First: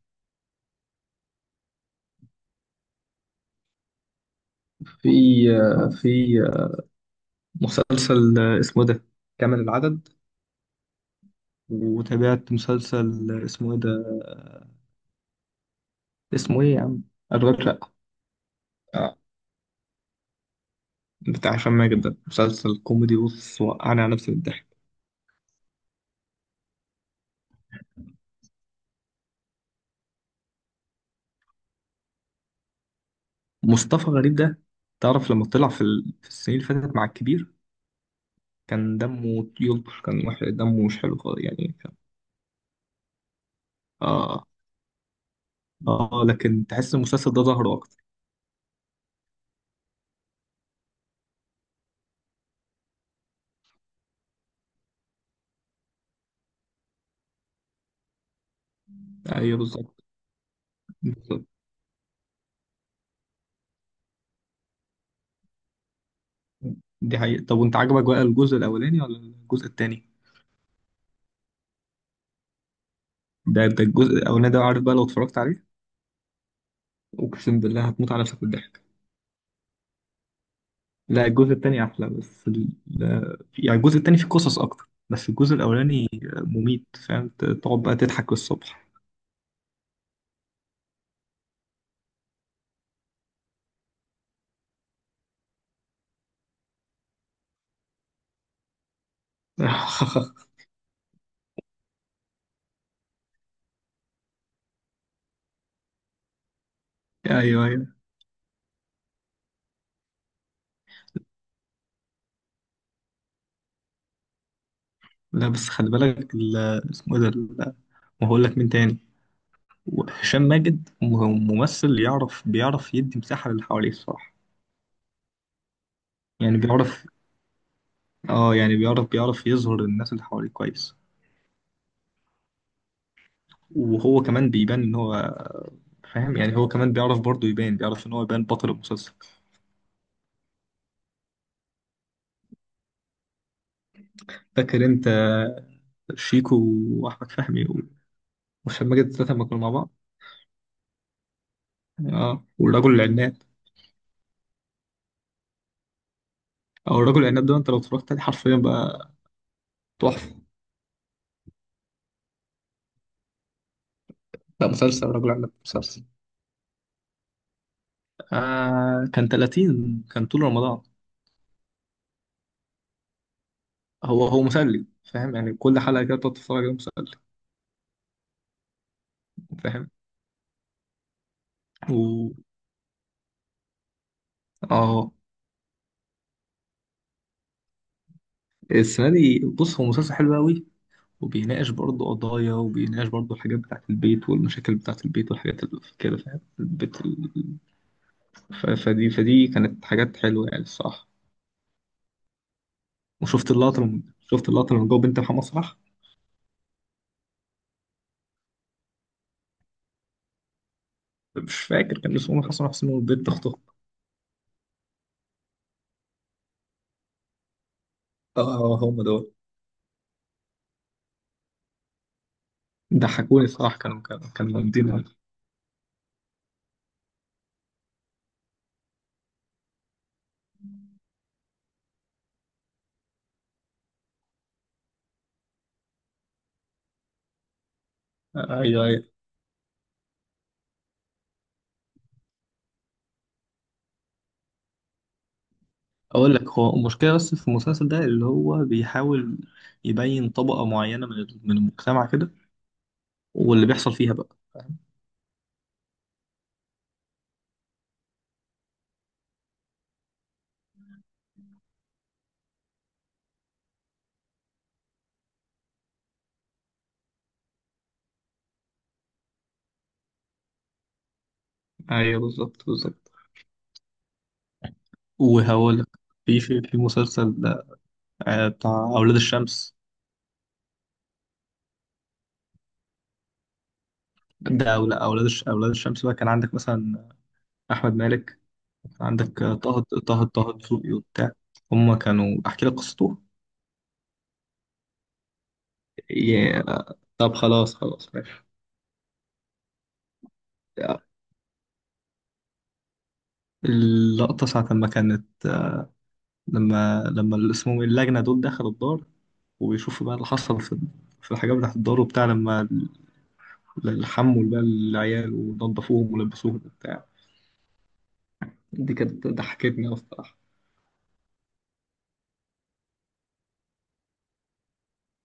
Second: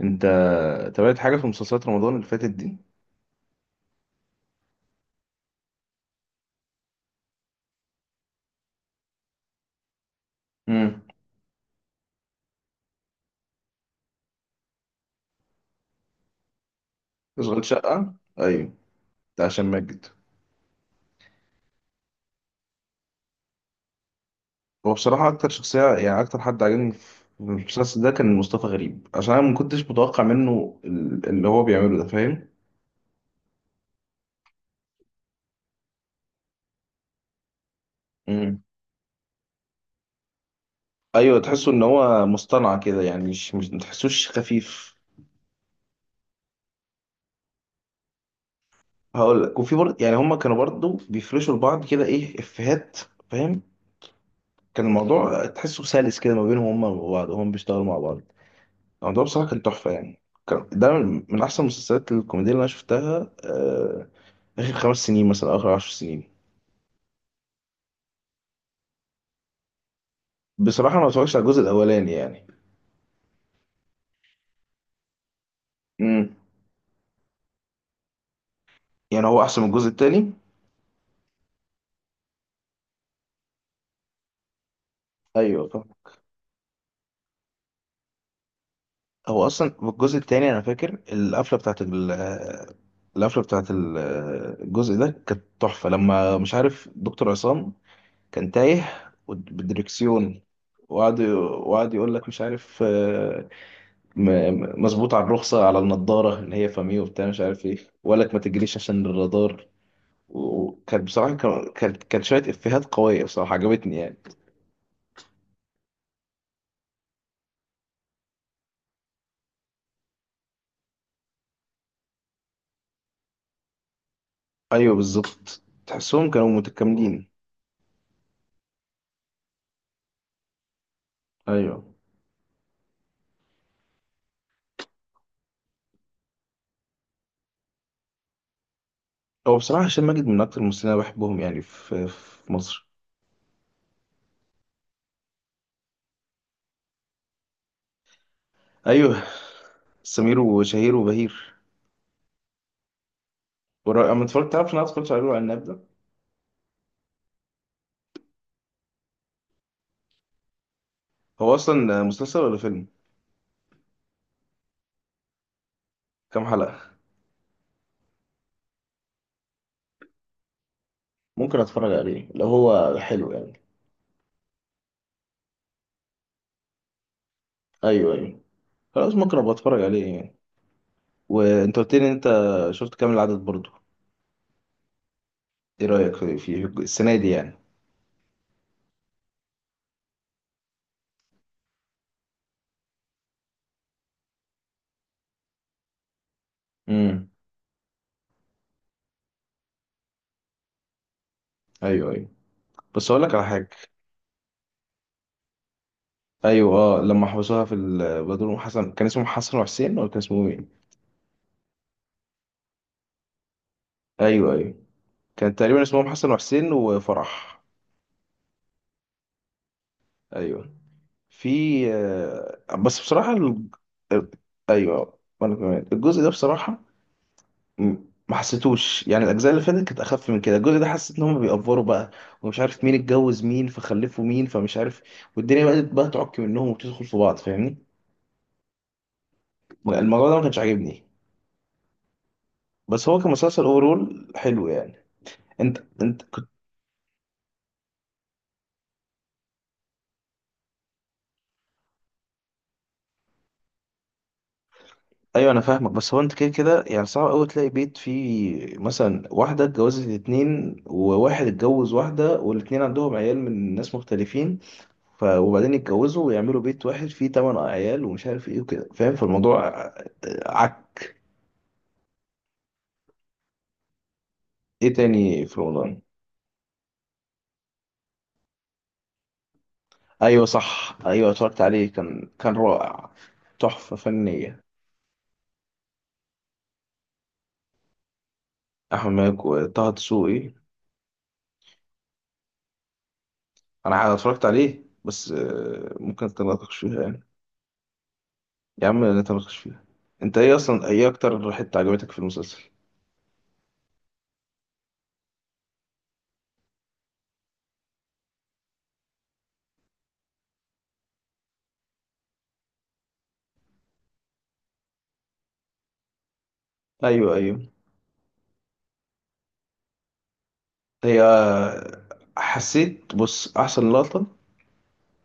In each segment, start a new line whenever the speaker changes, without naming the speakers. انت تابعت حاجه في مسلسلات رمضان اللي فاتت دي؟
في في مسلسل اسمه ده كامل العدد.
امم
وتابعت مسلسل اسمه ايه ده؟ اسمه ايه يا عم؟
اشغال
اشغال شقة.
شقه. ايوه،
آه،
بتاع هشام ماجد.
بتاع هشام ماجد. ده مسلسل كوميدي، بص وقعني على نفسي بالضحك.
هو بصراحه اكتر شخصيه، يعني اكتر حد عجبني في المسلسل ده كان مصطفى غريب، عشان انا ما كنتش متوقع منه اللي هو بيعمله ده، فاهم؟
مصطفى غريب ده، تعرف لما طلع في في السنين اللي فاتت مع الكبير؟
امم
كان دمه يلطش، كان وحش، دمه مش حلو خالص،
ايوه، تحسه
يعني
ان
كان.
هو مصطنع كده، يعني مش ما تحسوش
اه.
خفيف.
اه، لكن تحس المسلسل ده ظهره اكتر.
هقول لك، وفي برضه يعني هما كانوا برضه بيفرشوا لبعض كده ايه افيهات، فاهم. كان الموضوع تحسه سلس كده ما بينهم هما وبعض، وهم بيشتغلوا مع بعض. الموضوع بصراحة
ايوه،
كان تحفة
بالظبط
يعني. كان ده من
بالظبط.
أحسن المسلسلات الكوميدية اللي أنا شفتها، آخر 5 سنين مثلا، أو آخر 10 سنين.
دي حقيقة. طب وانت عجبك بقى الجزء الاولاني ولا الجزء التاني؟
بصراحة أنا ما اتفرجتش على الجزء الأولاني يعني.
ده الجزء الاولاني ده، عارف بقى لو اتفرجت عليه،
امم
اقسم بالله هتموت على نفسك بالضحك.
يعني هو أحسن من الجزء التاني؟
لا، الجزء التاني احلى، بس ال... لا- يعني الجزء التاني فيه قصص اكتر، بس الجزء
أيوه طبعا.
الاولاني مميت. فاهم؟ تقعد بقى تضحك الصبح.
هو أصلا في الجزء التاني أنا فاكر القفلة بتاعت الجزء ده كانت تحفة، لما مش عارف دكتور عصام كان تايه بالدركسيون، وقعد يقول لك مش عارف، مظبوط على الرخصة، على النضارة اللي هي فامي وبتاع مش
ايوه
عارف ايه،
ايوه.
وقالك ما تجريش عشان الرادار. وكان بصراحة، كان شوية إفيهات قوية بصراحة عجبتني يعني.
لا بس خلي بالك اسمه إيه ده ما هقول لك مين تاني. هشام ماجد ممثل يعرف، بيعرف يدي مساحة للي حواليه الصراحة.
أيوه بالظبط، تحسهم كانوا
يعني بيعرف.
متكاملين.
اه يعني بيعرف يظهر الناس اللي حواليه كويس.
أيوه.
وهو كمان بيبان ان هو، فاهم؟ يعني هو كمان بيعرف برضه يبان، بيعرف ان هو يبان بطل المسلسل.
هو بصراحة هشام ماجد من أكتر الممثلين اللي أنا بحبهم يعني في مصر.
فاكر انت شيكو واحمد فهمي و- وهشام ماجد
أيوه،
الثلاثه لما كانوا مع بعض؟
سمير وشهير وبهير.
يعني اه. والرجل العناب،
أما اتفرجت، تعرف إن أنا اتفرجت على الورق العناب ده؟
او الرجل العناب ده، انت لو اتفرجت عليه حرفيا بقى تحفه.
هو أصلا مسلسل ولا فيلم؟
لا، مسلسل الرجل العناب مسلسل.
كام حلقة؟
كان 30، كان طول رمضان.
ممكن أتفرج عليه لو هو حلو يعني.
هو مسلي. فاهم؟ يعني كل حلقه كده بتقعد تتفرج عليه، مسلي.
أيوه أيوه، خلاص ممكن أبقى أتفرج
فاهم؟
عليه يعني. وانت قلت لي ان انت
و
شفت كامل العدد برضو،
اه
ايه رايك في السنه دي يعني؟
السنه دي بص هو مسلسل حلو قوي، وبيناقش برضه قضايا، وبيناقش برضه الحاجات بتاعة البيت والمشاكل بتاعة البيت والحاجات اللي كده. فاهم؟ البيت
امم
ف... فدي فدي كانت حاجات حلوة يعني الصراحة.
ايوه ايوه. بس اقول لك على
وشفت
حاجه.
اللقطة لما شفت اللقطة لما جابوا بنت محمد صلاح؟
ايوه، اه لما حبسوها بدور أم حسن، كان اسمهم حسن وحسين، ولا كان اسمهم ايه؟
مش فاكر كان اسمه محمد صلاح، اسمه بنت أخته.
ايوه ايوه، كان تقريبا اسمهم حسن وحسين وفرح.
اه هم دول.
ايوه، في، بس بصراحه
ضحكوني
ال...
الصراحة، كانوا جامدين أوي.
ايوه، وانا كمان الجزء ده بصراحه م- ما حسيتوش، يعني الاجزاء اللي فاتت كانت اخف من كده، الجزء ده حسيت ان هم بيأفوروا بقى، ومش عارف مين اتجوز مين، فخلفوا مين، فمش عارف، والدنيا بدأت بقى تعك منهم وتدخل في بعض، فاهمني.
ايوه ايوه.
الموضوع ده ما كانش عاجبني، بس هو كمسلسل اوفرول حلو يعني. انت.
اقول لك، هو المشكله بس في المسلسل ده، اللي هو بيحاول يبين طبقه معينه من المجتمع كده، واللي بيحصل فيها بقى.
ايوه انا فاهمك، بس هو انت كده كده يعني صعب قوي تلاقي بيت فيه مثلا واحده اتجوزت اتنين، وواحد اتجوز واحده، والاتنين عندهم عيال من ناس مختلفين، وبعدين يتجوزوا ويعملوا بيت واحد فيه 8 عيال، ومش عارف ايه وكده، فاهم، فالموضوع عك.
ايوه بالظبط بالظبط.
ايه تاني في
وهقول لك،
رمضان؟
في مسلسل بتاع أولاد الشمس
ايوه صح، ايوه اتفرجت عليه، كان رائع. تحفه فنيه.
ده. أو لا، أولاد الشمس بقى كان عندك مثلا أحمد مالك، كان
احمد
عندك
مالك
طه
وطه
طه
دسوقي.
طه دسوقي وبتاع. هما كانوا، أحكي لك قصته؟
انا اتفرجت عليه، بس ممكن اختلطك
يا-
شويه يعني.
طب خلاص خلاص ماشي.
يا عم لا تناقش فيها. انت ايه اصلا، ايه اكتر حتة عجبتك في المسلسل؟
اللقطة ساعة لما كانت لما اللي اسمهم اللجنة دول دخلوا الدار، وبيشوفوا بقى اللي حصل في الحاجات بتاعت الدار وبتاع، لما الحمول بقى العيال ونضفوهم ولبسوهم وبتاع.
ايوه ايوه.
دي كانت ضحكتني أصلا.
هي حسيت، بص، احسن لقطة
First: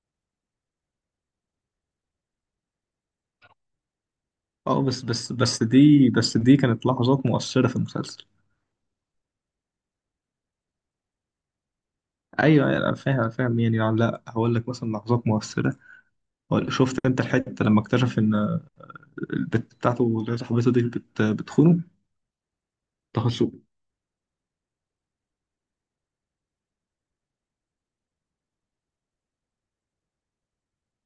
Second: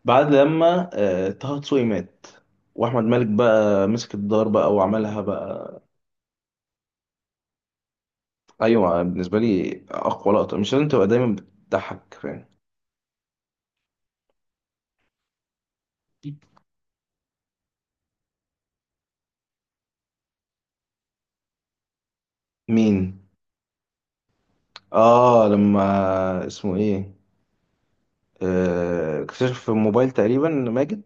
بعد لما طه دسوقي مات، واحمد مالك بقى مسك الدار بقى
اه، بس
وعملها بقى.
دي كانت لحظات مؤثرة في المسلسل.
ايوه بالنسبة لي اقوى لقطة مش لازم تبقى دايما بتضحك، فاهم.
ايوه أيوة، انا فاهم أنا فاهم يعني لا، هقول لك مثلا لحظات مؤثرة. شفت انت الحتة لما اكتشف ان البت بتاعته، اللي صاحبته دي، بت بتخونه؟
مين؟
تخصصه.
اه لما اسمه ايه، اكتشف في الموبايل تقريبا ماجد.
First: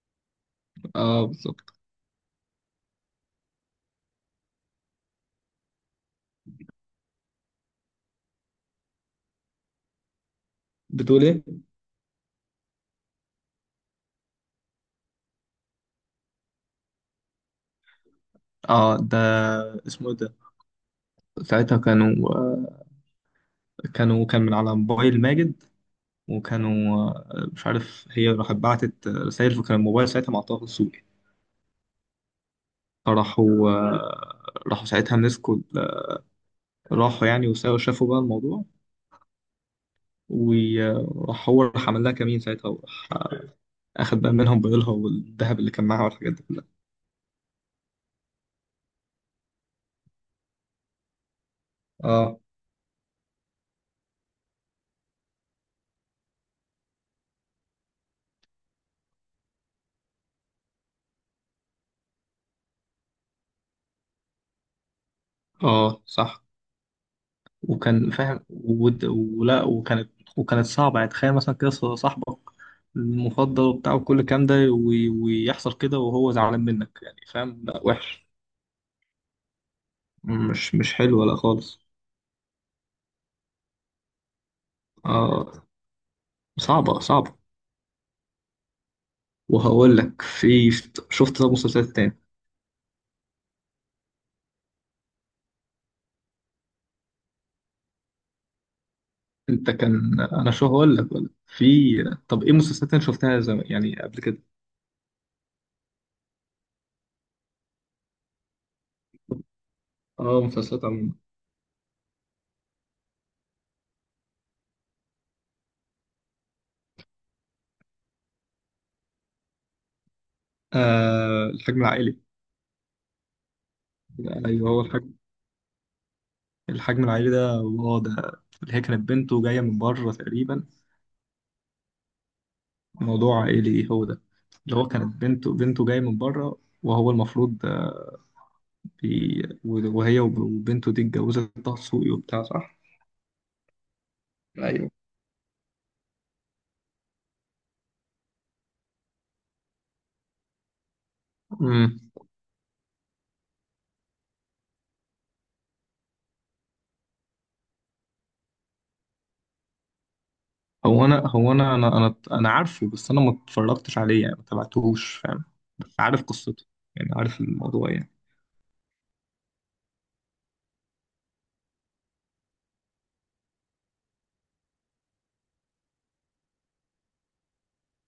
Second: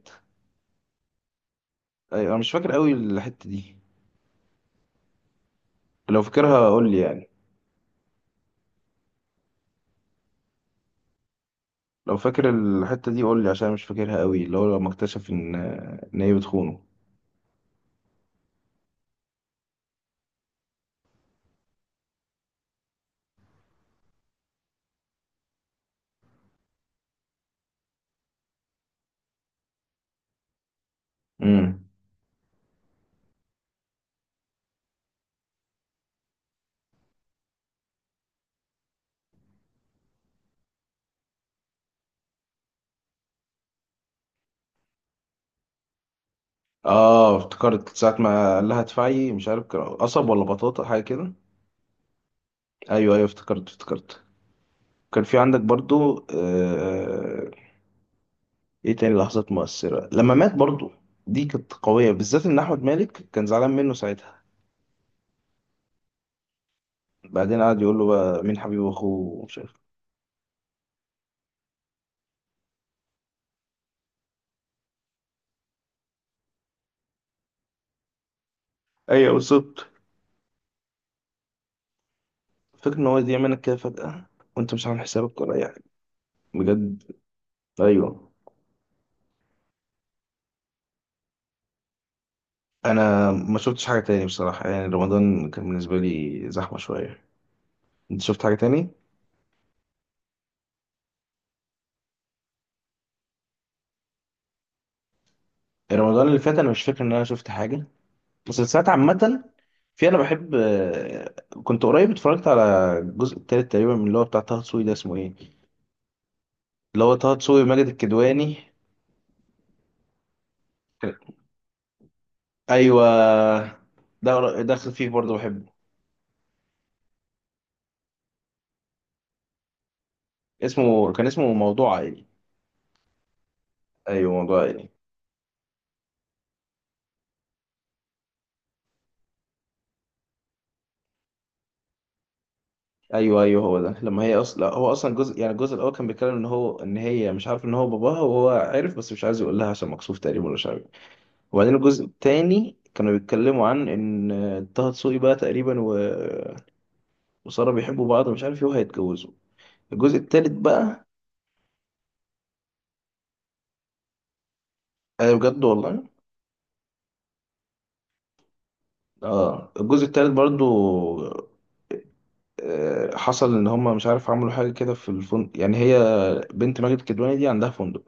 اه بالظبط.
ايوه انا مش فاكر قوي الحتة دي، لو فاكرها قول لي يعني.
بتقول ايه؟
لو فاكر الحتة دي قول لي، عشان أنا مش فاكرها قوي، اللي هو لما اكتشف ان هي بتخونه.
اه ده، اسمه إيه ده. ساعتها كانوا كان من على موبايل ماجد، وكانوا مش عارف، هي راحت بعتت رسائل، فكان الموبايل ساعتها مع طه السوقي.
امم
فراحوا آه، راحوا ساعتها مسكوا، راحوا يعني، وساووا شافوا بقى الموضوع. وراح هو راح عمل لها كمين ساعتها، وراح اخد بقى منهم بيضلها والذهب اللي كان معاها والحاجات دي كلها.
اه افتكرت، ساعة ما قال لها ادفعي مش عارف، كان قصب ولا بطاطا، حاجة كده.
اه.
ايوه ايوه، افتكرت. كان في عندك برضو، ايه تاني لحظات مؤثرة، لما مات برضو، دي كانت قوية، بالذات ان احمد مالك كان زعلان منه ساعتها،
اه صح.
بعدين قعد يقول له
وكان
بقى
فاهم
مين حبيب
ود-
اخوه، ومش
ولا
عارف.
وكانت صعبة يعني. تخيل مثلا كده صاحبك المفضل وبتاع وكل الكلام ده، ويحصل كده وهو زعلان منك يعني. فاهم؟ لا وحش.
ايوه بالظبط،
مش حلوة لا خالص.
فكرة ان هو يضيع منك كده فجأة، وانت مش عامل حسابك ولا
اه
اي حاجة،
صعبة
بجد.
صعبة.
ايوه.
وهقول لك، في، شفت ده مسلسلات تاني؟
انا ما شفتش حاجه تاني بصراحه، يعني رمضان كان بالنسبه لي زحمه شويه. انت شفت حاجه تاني؟
انت كان انا شو هقول لك، ولا في. طب ايه مسلسلات انت شفتها يعني قبل كده؟
رمضان اللي فات انا مش فاكر ان انا شفت حاجه، مسلسلات عامه. في، انا
اه
بحب،
مسلسلات عموما.
كنت قريب اتفرجت على الجزء التالت تقريبا من اللي هو بتاع طه دسوقي ده، اسمه ايه، اللي هو طه دسوقي وماجد الكدواني.
الحجم العائلي.
ايوه، ده
ايوه، هو
داخل فيه
الحجم
برضه بحبه.
الحجم العائلي ده هو ده اللي هي كانت بنته جايه من بره تقريبا.
اسمه، كان اسمه موضوع عائلي.
موضوع عائلي هو ده
ايوه موضوع
اللي هو
عائلي.
كانت بنته جايه من بره. وهو المفروض وهي وبنته دي اتجوزت طه دسوقي وبتاع، صح؟
ايوه ايوه، هو ده. لما هي اصلا
ايوه.
هو اصلا، جزء يعني الجزء الاول كان بيتكلم ان هو ان هي مش عارف ان هو باباها، وهو عارف بس مش عايز يقول لها عشان مكسوف تقريبا، ولا مش عارف. وبعدين
مم.
الجزء الثاني كانوا بيتكلموا عن ان طه دسوقي بقى تقريبا، وساره بيحبوا بعض، ومش عارف ايه وهيتجوزوا. الجزء الثالث
هو
بقى.
انا هو انا انا عارفه، بس انا ما اتفرجتش عليه، يعني ما تابعتهوش.
ايوه
فاهم؟
بجد
بس
والله.
عارف قصته، يعني عارف الموضوع يعني.
اه الجزء الثالث برضو، حصل ان هم مش عارف، عملوا حاجه كده في الفندق، يعني هي بنت ماجد الكدواني دي عندها فندق،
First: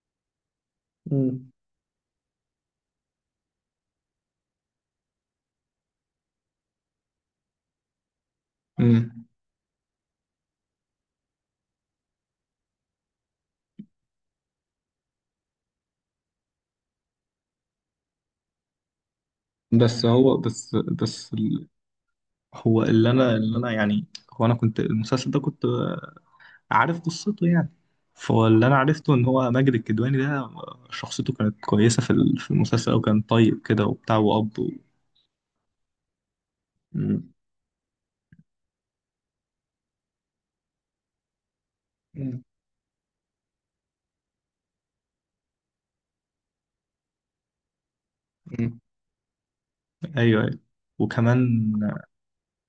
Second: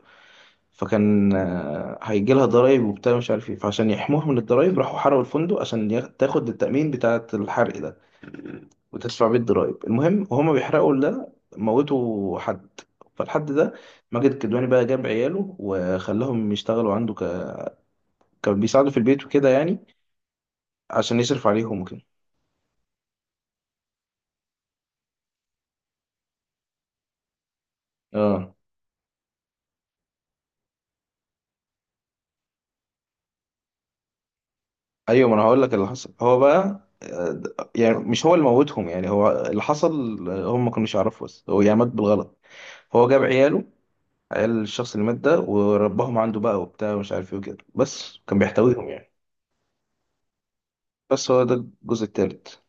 فكان،
مم.
هيجي لها ضرايب وبتاع مش عارف ايه، فعشان يحموها من الضرايب راحوا حرقوا الفندق، عشان تاخد التأمين بتاعة الحرق ده، وتدفع
امم.
بيه الضرايب. المهم وهما بيحرقوا ده موتوا حد. فالحد ده، ماجد الكدواني بقى جاب عياله وخلاهم يشتغلوا عنده، كان بيساعده في البيت وكده يعني،
بس هو
عشان يصرف عليهم وكده.
هو، اللي انا يعني، هو انا كنت المسلسل ده كنت عارف قصته يعني. فهو
اه.
اللي انا عرفته ان هو ماجد الكدواني ده، شخصيته كانت كويسة في المسلسل، او كان طيب كده وبتاع
ايوه ما انا هقول لك اللي حصل، هو بقى،
مم.
يعني مش هو اللي موتهم، يعني هو اللي حصل، هم ما كانوش يعرفوا، بس هو يعني مات بالغلط.
مم.
هو جاب عياله، عيال الشخص اللي مات ده، ورباهم عنده بقى وبتاع، ومش عارف ايه وكده، بس كان
مم.
بيحتويهم يعني.
ايوه ايوه.
بس هو ده
وكمان،
الجزء التالت.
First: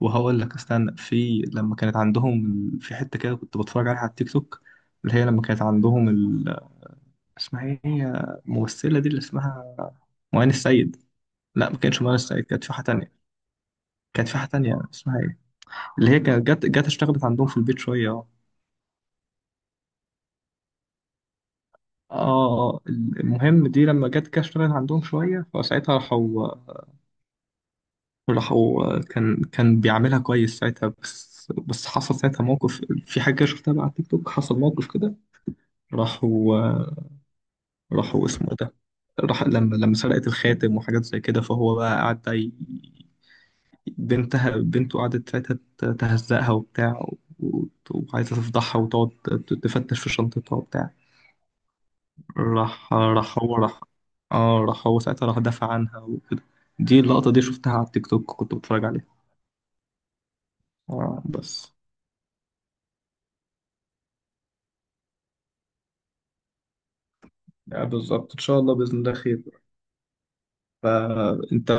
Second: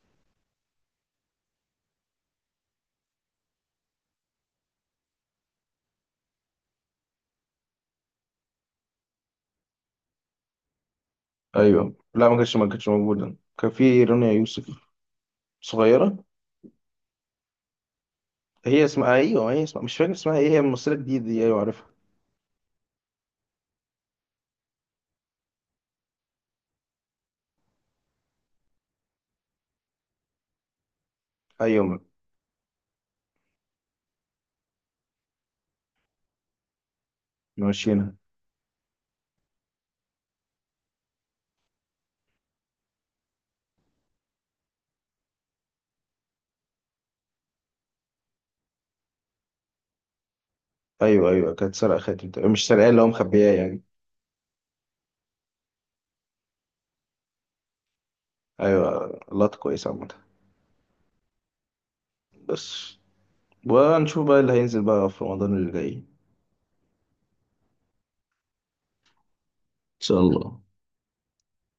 وهقول لك استنى، في لما كانت عندهم في حتة كده، كنت بتفرج عليها على التيك توك. اللي هي لما كانت عندهم اسمها ايه هي الممثلة دي، اللي اسمها معين السيد؟ لا، ما
ايوه
كانتش معين
لا، ما
السيد،
كانتش
كانت
ما
في حاجة
كانتش
تانية.
موجوده، كان في
كانت
رانيا
في حاجة
يوسف.
تانية اسمها ايه، اللي هي
صغيره.
كانت جت اشتغلت عندهم في البيت شوية. اه.
هي اسمها، ايوه هي اسمها مش فاكر اسمها ايه، هي ممثله جديده دي، ايوه عارفها.
اه، المهم دي لما جت كده اشتغلت عندهم شوية، فساعتها راحوا، راحوا كان بيعملها كويس ساعتها، بس
ايوه
حصل ساعتها موقف، في حاجة شفتها بقى على التيك توك، حصل موقف كده. راحوا.
ماشيينها.
راحوا اسمه إيه ده. راح لما سرقت الخاتم وحاجات زي كده، فهو بقى قعد بقى بنته قعدت ساعتها تهزقها وبتاع، و- وعايزة تفضحها وتقعد تفتش في شنطتها وبتاع.
ايوه ايوه كانت سارقه خاتم تقريبا، مش سارقاه
راح
اللي هو
راح
مخبياه
هو راح
يعني.
اه، راح هو ساعتها راح دافع عنها وكده. دي اللقطة دي شفتها على التيك توك، كنت بتفرج عليها.
ايوه لقطه كويسه عامه.
اه بس.
بس. ونشوف بقى اللي هينزل بقى في رمضان اللي جاي، ان
بالظبط، ان شاء الله، باذن الله خير.
شاء الله.
فانت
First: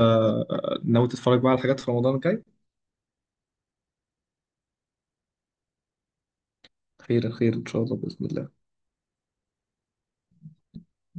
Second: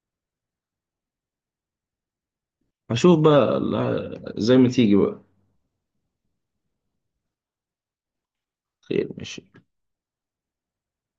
ناوي تتفرج بقى على حاجات في رمضان الجاي؟
هشوف بقى، زي ما تيجي بقى.
خير خير ان شاء الله باذن الله.
خير، ماشي.